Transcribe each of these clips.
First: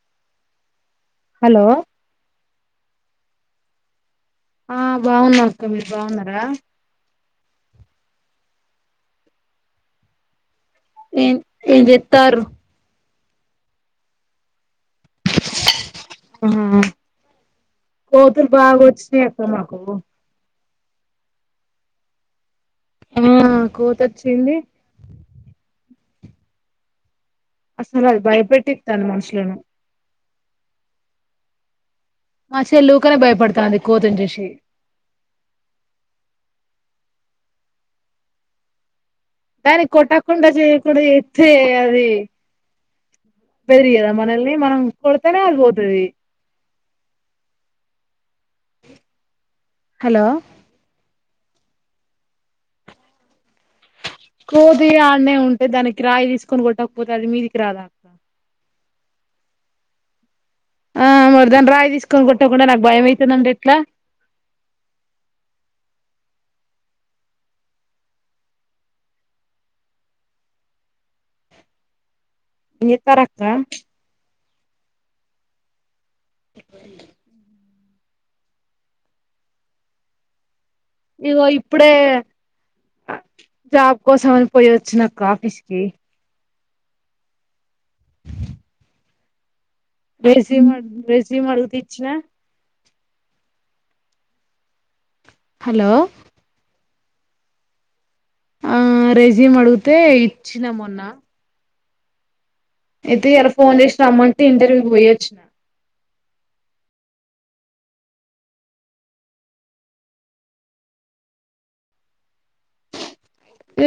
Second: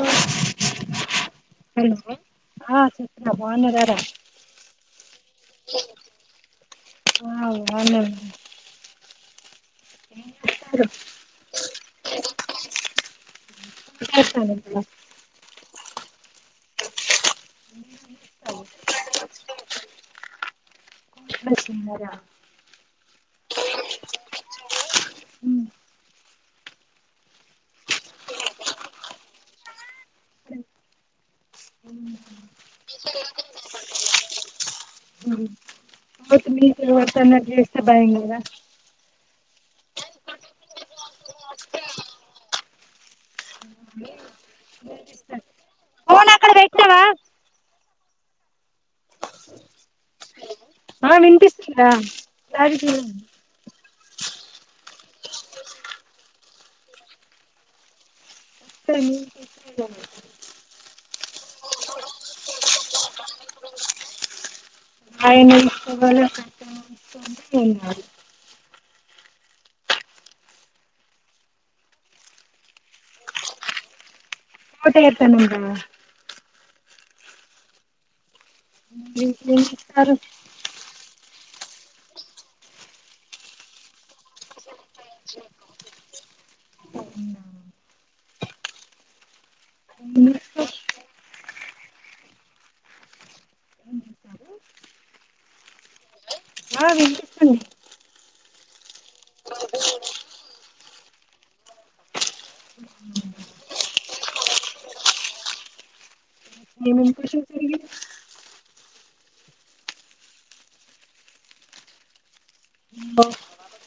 ఉ hello ఆ చైత్ర బాగున్నారా రా ఆ బాగున్నారు అక్క మీరు బాగున్నారా బాగున్నారు హలో ఏం ఏం చెతారు ఏం చేస్తారు అక్క ఆ కోతులు వస్తాను బాగా వచ్చినాయి అక్క నాకు [unintelligible] చిన్నర మ్ కోతొచ్చింది. అస్సలు అది భయపెట్టిత్తాంది మనుషులను. షెల్ ఊకెనే భయపడుతాంది. కోతిని చూసి. కోతి మీకు ఎవరికన్న అట్ల చేస్తే, భయం కాదా? దాన్ని కొట్టకుండా, చేయకుండా చేత్తె అది, బెదిరియ్యద మనల్ని, మనం కొడితేనే అది పోత్ ఫోన్ అక్కడ పెట్నావ? హలో అక్క వినిపిస్తుందా? అది కిలాన్ కోతి ఆడ్నే ఉంటే, దానికి రాయి తీసుకొని కొట్టకపోతే, అది మీదికి రాదా అక్క? [unintelligible] ఆ మరి దాన్ని రాయి తీసుకొని కొట్టకుండా, నాకు భయం అయితుందంటే ఎట్లా? ఆయన్ని తీసుకోవాలో [unintelligible] ఏం కాదు. ఏం చేత్తారక్క? ఆకలైతాందంట. మల్లి ఏం చెత్తారు? ఇగొ ఇప్పుడే, జాబ్ కోసం అని పోయచ్ చ్చిన అక్క ఆఫీస్కి. అవునా రెస్యూమ్ అడి, రెస్యూమ్ అడిగితే ఇచ్చిన. హలో ఆ వినిపిస్తుంది. ఆ రెస్యూమ్ అడుగుతే ఇచ్చిన మొన్న. అయితే, ఇయాల ఫోన్ చేసి రమ్మంటే ఇంటర్వ్యూ కి పోయొచ్చిన. ఏమేం క్వషన్స్ అడిగిర్రు?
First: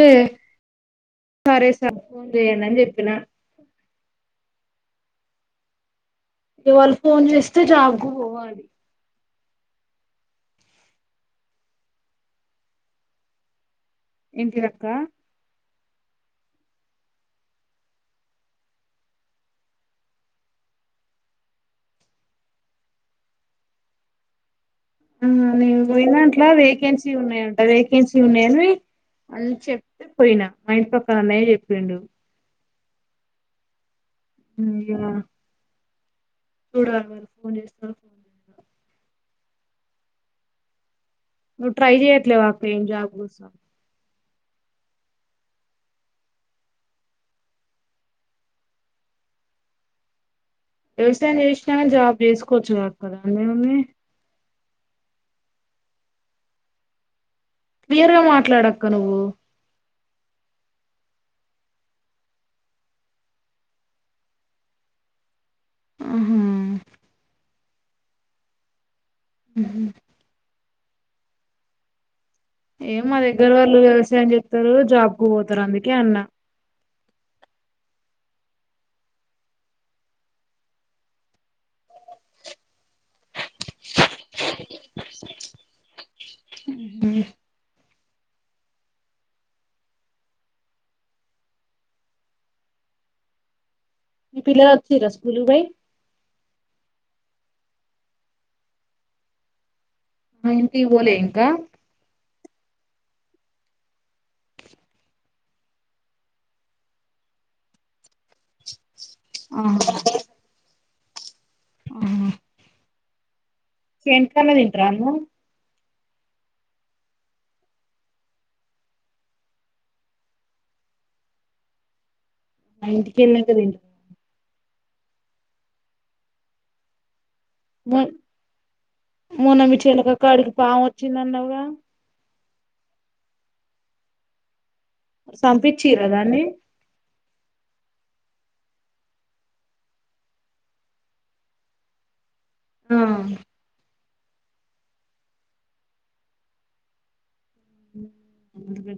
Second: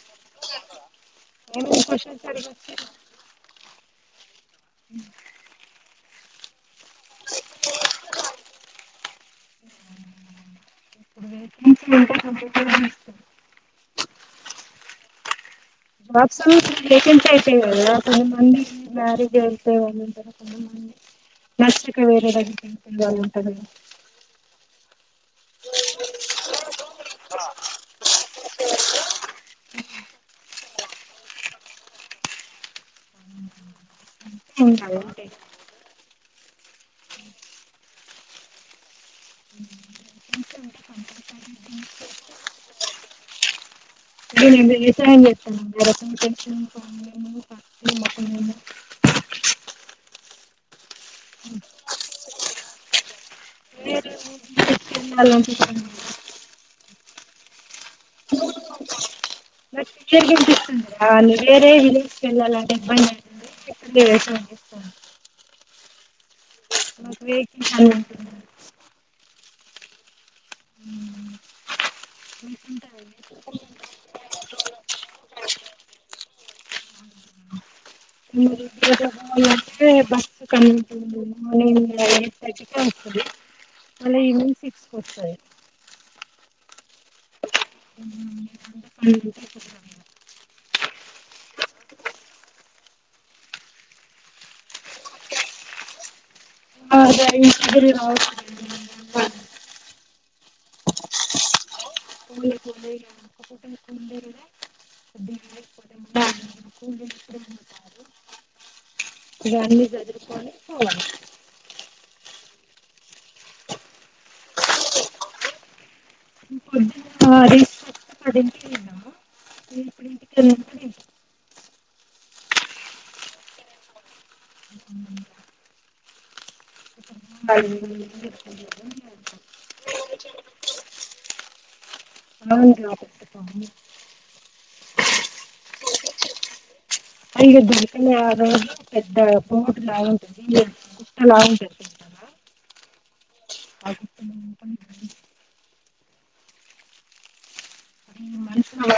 ఏ సరే ఏమేం సార్. క్వశ్చన్స్ ఫోన్ అడిగి చేయండి అని వచ్చారు చెప్పిన. ఇగ వాళ్ ఫోన్ చేస్తే జాబ్కు పోవాలి. ఇప్పుడు వేకెన్సీ ఉంటే కంపల్సరీ ఇస్తారు ఏంటిదక్క? వాత్సల్ ఇప్పుడు వేకెంట్ అయిపోయినాయి కదా! కొంత మంది మ్యారేజ్ వెళ్తావుంటరు, కొంతమంది నచ్చక వేరే దగ్గరికి ఎందుకు వెళ్లాలి అని ఉంటదిగా ఆ నే పోయినంట్లా వేకెన్సీ ఉన్నాయంట. వేకెన్సీ ఉన్నాయని, అని చెప్తే పోయినా. మా ఇంటి పక్కన అన్నయ్య చెప్పిండు. ఏంటవో [unintelligible] చూడారి మరి ఫోన్ చేస్తరో, ఫోన్ చేయరో. నువ్వు ట్రై చేయట్లేవా అక్క ఏం జాబుసా? అదే మేము వ్యవసాయం చేత్తన్నాం కదా [unintelligible] వ్యవసాయం చేసినాగాని, జాబ్ చేసుకోవచ్చు కదా అక్క దాన్ని మీరు [unintelligible] దాల్నుంచి కాదు [unintelligible] క్లియర్ గా మాట్లాడక్క నువ్వు నాకు క్లియర్ గినిపిస్తుంది కదా! నే వేరే విలేజ్ కెల్లాలంటే ఇబ్బందైతుంది. ఇక్కడ మీరు ఏసుకోండి. ఏసుకోండి. ఆహ నాకు వేకే [unintelligible] మ్హు ఏం మీకుంటాయా మా దగ్గర వాళ్ళు వ్యవసాయం చెత్తారు. జాబ్ కు పోతారు అందుకే అన్న. [unintelligible] బస్ కన్వీనియంట్ ఉండదు. మార్నింగ్ గూడా ఎయిట్ థర్టీ కె వస్త ది. మళ్ళీ ఈవనింగ్ సిక్స్ కి వస్తది. మ్మ్ మీ పిల్లలొత్తే ఈ రస్క్ లు వేయ్ ఆల్ రేడి తిరిగి రావ మ్ నువ్వు ఇంటికి బోలే ఇంకా బోలే గా ఉండే ఇగ అన్ని సదురు కుట్ను ఆహా చెంజ్ కన్న తింట్ర అను ఆ దీసుకోస్తా ఆడి ఇంటికెళ్ళిన నేను ఇప్పుడు ఇంటికెళ్ళిన అడిన్ ఆ ఇంటికెళ్ళినవ్ కద ఎళ్ళు మొ కాలేజీ మొన్న మీ [inaudible] చెలక కాడికి పాము వచ్చిందన్నావుగ అవును రా అక్కడికి పాము వచ్చింది. సంపించిర్రదాన్ని అయ్యో దాని పైన రోడ్డు పెద్ద బోట్లా ఉంటది గుట్టలా ఉంటది ఆ లోపల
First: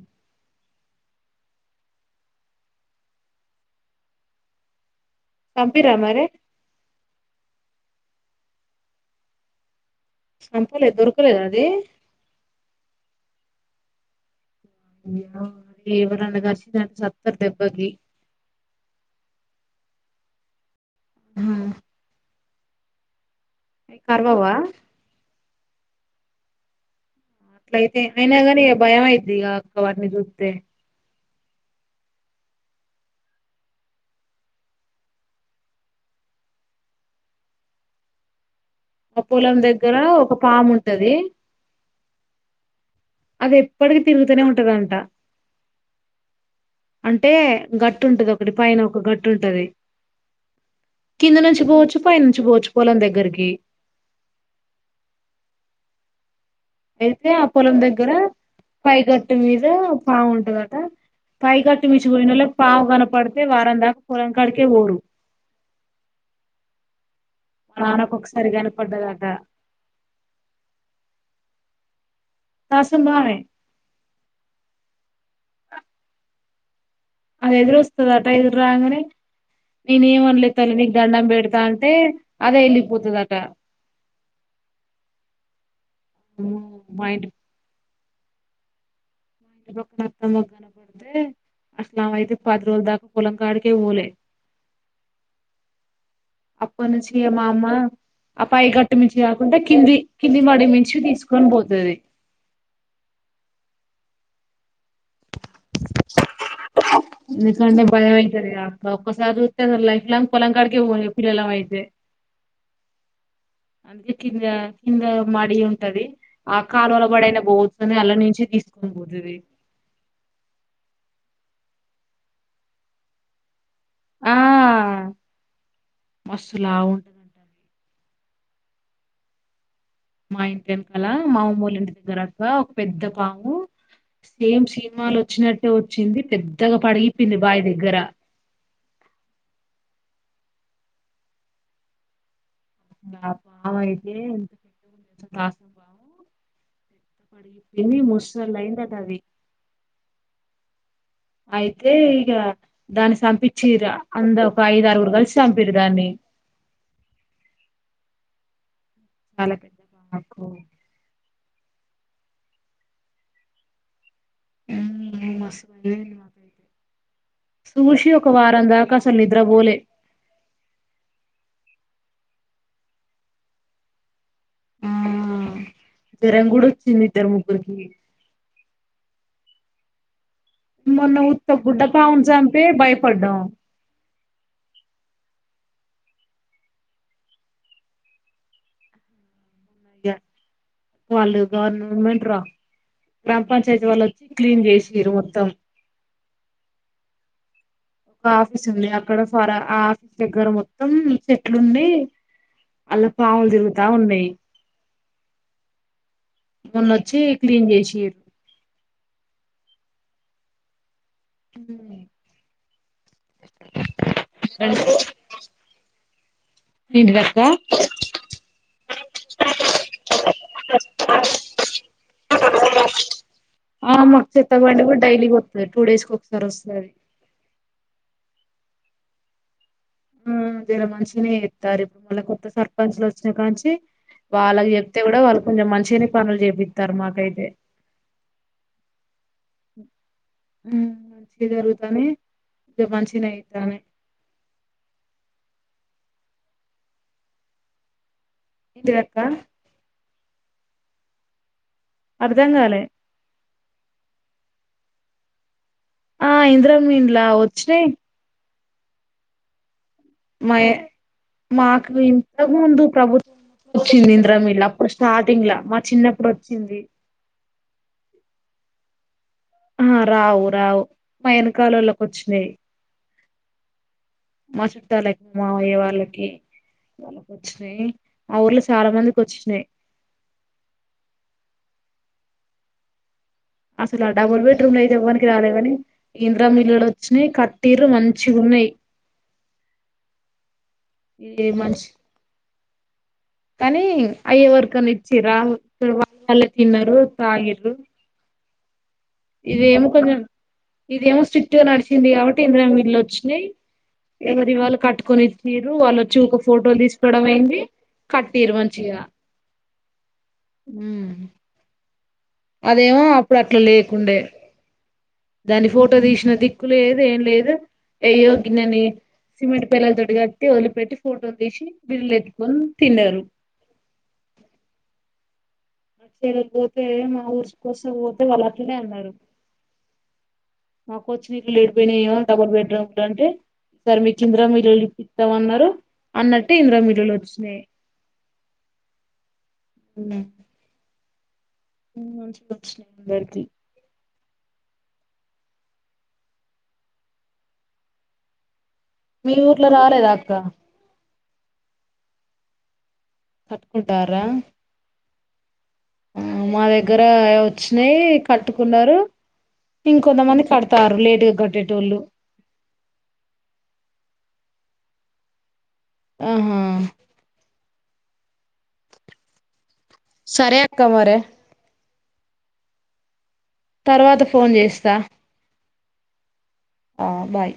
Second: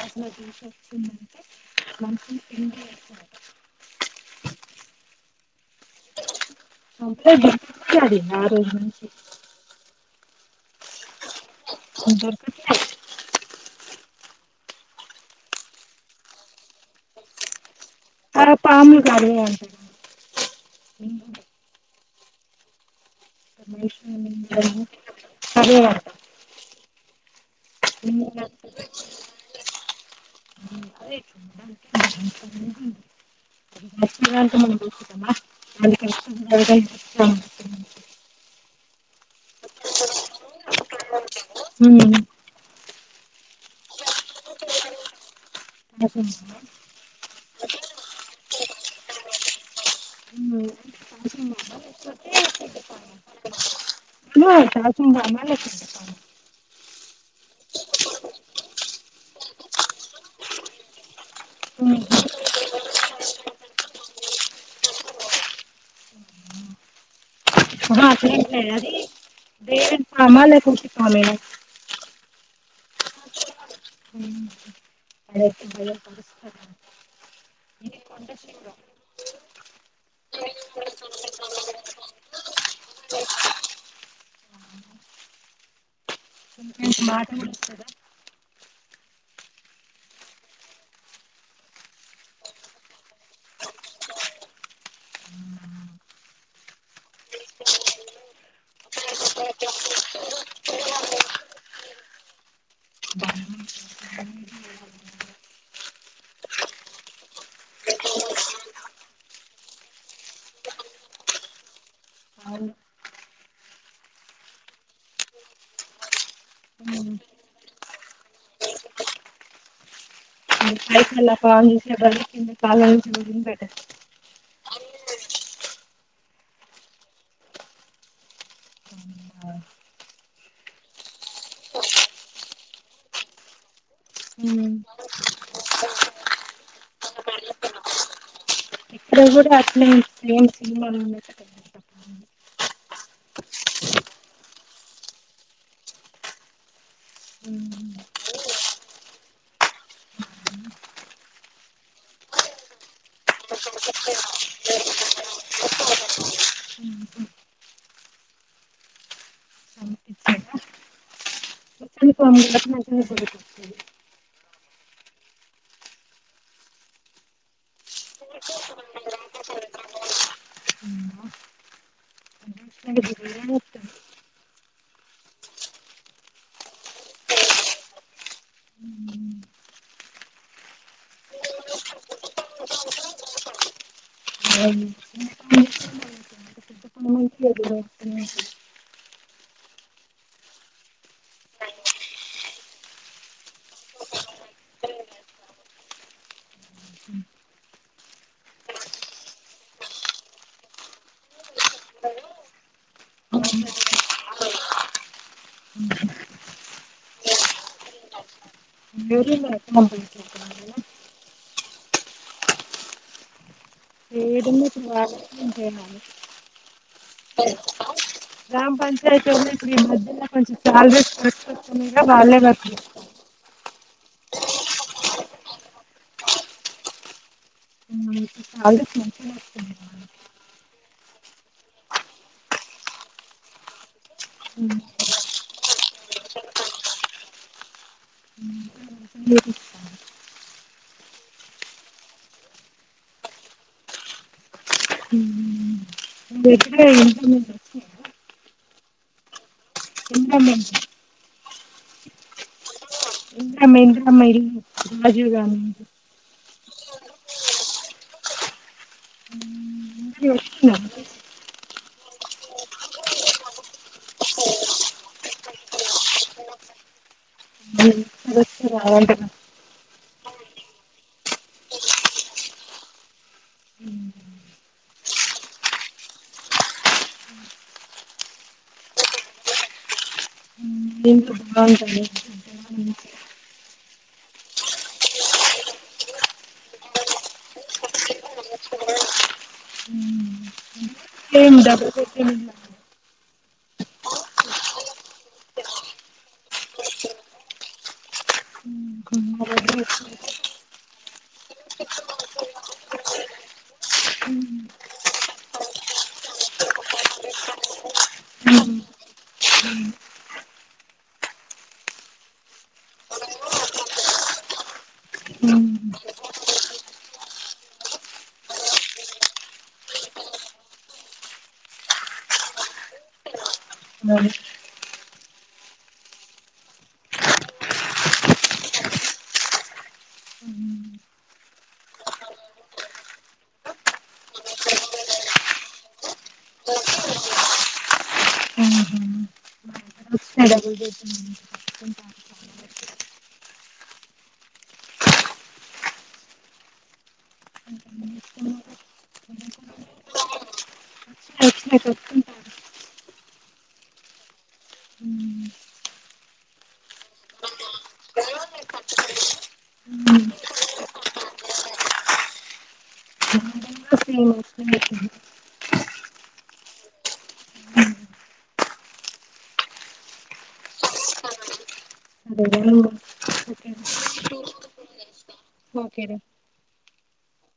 బయట్ని నించి వచ్చిదంట మంచం కింద చూశారు అట సంపిర్ర మరి చంపలేదు క్యాది ఆ రోజు నుంచి సంపలేదు దొరకలేదా అది దొరుకుత్నయ్ అయ్యే అది ఎవరినైన కరిసిదంటే సత్తరు దెబ్బకి తర పాములు కరవ్వంట అవి కర్వవా కర్వవంట అట్లయితే ఎన్ని అయినా గాని ఇగ భయం అయిద్ది గా అక్క వాటిని చూస్తే అరే లక్ష్మి కాంతమ్మ ని చూసొద్దమ ఆళ్ ఇక్కడ రూపాయి ఆ ఆ పొలం దగ్గర ఒక పాము ఉంటది మ్మ్ అది ఎప్పటికి తిరుగుతానే ఉంటదంట ఎఫన్స్లో అంటే గట్టు ఉంటది ఒకటి పైన ఒక గట్టు ఉంటది కింద కాల్షియం నుంచి బోచ్చు పైనుంచి బొచ్చుపోలం దగ్గరికి ఫుల్కాస్ తిందామ లేగ్ పీసెస్ కావాల అయితే ఆ పొలం దగ్గర పై గట్టు మీద పాముంటదట పై గట్టు మీచ్చి ఫామా బోయినోళ్ళకు పాముగనపడితే వారం దాకా పొలం కాడకే ఓరు ఆహా మానకొ అట్లేం లేదు అది వేరన్ పామ ఉత్తి పామనే రాసిందామె అదైతే భయం అది ఎదురు పరిస్థితి వస్తదట ఎదురు రాగంనే నేను ఏం అనలేదు తల్లి నీకు దండం బెడతా అంటే అదే ఎళ్లిపోతదట అమ్మో కనీసం మా మాట ఇంటి కూడ ఎత్తలేదు అప్పుడు అత్తమ్మ కనపడితే అస్లామ్ అయితే పది రోలు దాక పొలం కాడికే పోలే ఉ అప్ప నుంచి మా అమ్మ ఆ పై గట్టు మించి కాకుండా కిందియ్యి కింది మడిమ్ మించి తీసుకొని పోతది బ హా ఇకే బయ మాహతే రే కస ర ైఫ్లా పలకడకి పిలాలా మాహతే అవు అందుే కింద కింద మడి ఉంటది ఆ కాలువల పడయినా పోతుంది అల్ నుంచి తీసుకో పోదుే కాయితల పాంద దస బర్ కింద క తిన్ బేట మస్సులా ఉంటదంటారు మా ఇంటి వెనకాల మామూళ ఇంటి దగ్గరక ఒక పెద్ద పాము సేమ్ సినిమాలు వచ్చినట్టే వచ్చింది పెద్దగా పడిగిపోయింది బాయి దగ్గర ఇక్కడ కూడా అట్లేమ్ సినిమాలు ఉన్న బవ అయితే ఎంత పె కాస బావు ఎ ఉమ్ పడిని ముసలైందదవి అయితే ఇక దాన్ని చంపించ అంద ఒక ఐద ఆరుగురు కలిసి చంపరు దాన్ని [inaudible] అలకే సంపిచ్చేదా [unintelligible] [inaudible] ఊ మస్తు బయమైంది మాకు అయితే సుభుషి ఒక వారం దాక అసల్ నిద్రబోలే అంటే బిర్యానీ వస్తుంది. ఆ జరం గూడ వచ్చింది ఇద్దర ముగ్గురికి మొన్న ఉత్త బుడ్డ పావున్ జంపే భయపడ్డాం పెద్ద పని మనిషి ఎదురు వస్తున్నాయి. య వాళ్ళు [unintelligible] మెంటుర గ్రామ్ పంచాయితి వెళ్లొచ్చి క్లీన్ జేషీరు మొత్తం క ఆఫీస్ ఉంది అక్కడ ఫరా ఆ ఆఫీస్ దగ్గర మొత్తం చెట్లు ఉంది అళ్లా పావుల్ దిరుగుతా ఉన్నేయ్ మొన్నొచ్చి క్లీన్ జేషీర్ [inaudible] ఏదైనా ఇప్పుడు [inaudible] ఎంటిదక్కా యామ్ పంచాయితి ఉంది ఇప్పుడు ఈ మధ్యల కొంచెం సాలరీ [unintelligible] ఆ మాక్ చెత్త బండి గూడ్ డైలీ వత్తద్ టూ డేస్ కి ఒకసారి వస్తాది [unintelligible] మంచి [unintelligible] జరా మంచిగనే ఎత్తారు ఇప్ మళ్ళ కొత్త సర్పంచ్ వచ్చినాకనుంచి వాళ్ళగి జెప్తే గుడా వాళ్ళు కొంజెం మంచిగనే పనులు జేపిత్తారు మాకైతే ఉ మంచిగా జరుగుతానే [unintelligible] మంచిగనే అయితనే ఉ వచ్చినాయా ఏంటిదక్కా ఇంద్రమ్మ ఇల్లు అర్థంగాలే మజీవ్గానీ ఆ ఇంద్రమీండ్లా వచ్చినయ్ మయ [unintelligible] మాకు ఇంతగ్ ముందు ప్రభుత్వం ఒచ్చింది ఇంద్రామిల్ అప్పుడు స్టార్టింగ్ లా మా చిన్నప్పుడు ఒచ్చింది ఉ అవుంటగా ఆ రావు రావు మా ఎనకాలోల్లకి వచ్చినెయ్ మా చుట్టాలకి మావయ్య వాళ్ళకి వాళ్లకు వచ్చినెయ్ ఆ ఊర్లో చాలా మందికి వచ్చినయ్ మెంతుల్ బా ఉంటనే అసలు ఆ డబుల్ బెడ్రూంలు అయితే ఎవ్వనికి రాలేదు గని ఈ ఇందిరమ్మ ఇల్లులు వచ్చినెయ్ కట్టిర్రు మంచిగుం ఉమ్మ్ ఇ ఏ మనిషి కనీ అయ్యేవరికన్న ఇచ్చిరా వాళ్ళు వాళ్ళ తిన్నారు తాగిర్రు మా దగ్గర ఇదేమో ఎక్కువ కొంచెం ఇదేమో స్ట్రిక్ట్ గా నడిసింది గాబట్టి ఇంద్రం ఇల్లు వచ్చినెయ్ ఎవరి వాళ్ళు కట్టుకొని ఇచ్చిరు వాళ్లొచ్చి ఒక ఫోటోల్ దీసుకోవడం అయింది కట్టీరు మంచిగా ఊమ్మ్ అదేవో అప్పుడు అట్లా లేకుండే దాన్ని ఫోటో దీషిన దిక్కులేదు ఏం లేదు ఎయ్యో గిన్ననీ సిమెంట్ పిల్లల్ తోటి గట్టి వదిలిపెట్టి ఫోటోలు దీషి బిల్ ఎత్టుకొన్ తిన్నారు [unintelligible] చేయకపోతే మా ఊర్సు కోసం పోతే వాళ్ళట్లే అన్నారు మాకు వచ్చిన ఇల్లు ఏడికిపోయినాయో డబల్ బెడ్ రూమ్ లు అంటే ఈసారి మీకు ఇందిరమ్మ ఇల్లులు ఇప్పిస్తాం అన్నారు అన్నట్టు ఇంద్రమిల్లులు వచ్చినాయి ఉ మ్మ్ డబల్ బెడ్రూమ్ కొచ్చి దొరికి మీ ఊర్లో రాలేదా అక్క సే స కట్టుకుంటారా ఆ మా దగ్గర వచ్చినాయి కట్టుకున్నారు ఇంకొంతమంది కడతారు లేటుగా కట్టేటోళ్ళు స ఆహా సరే అక్క మరే సరేరా నువ్వు తర్వాత ఫోన్ చేస్తా ఓకే రా ఆ బాయ్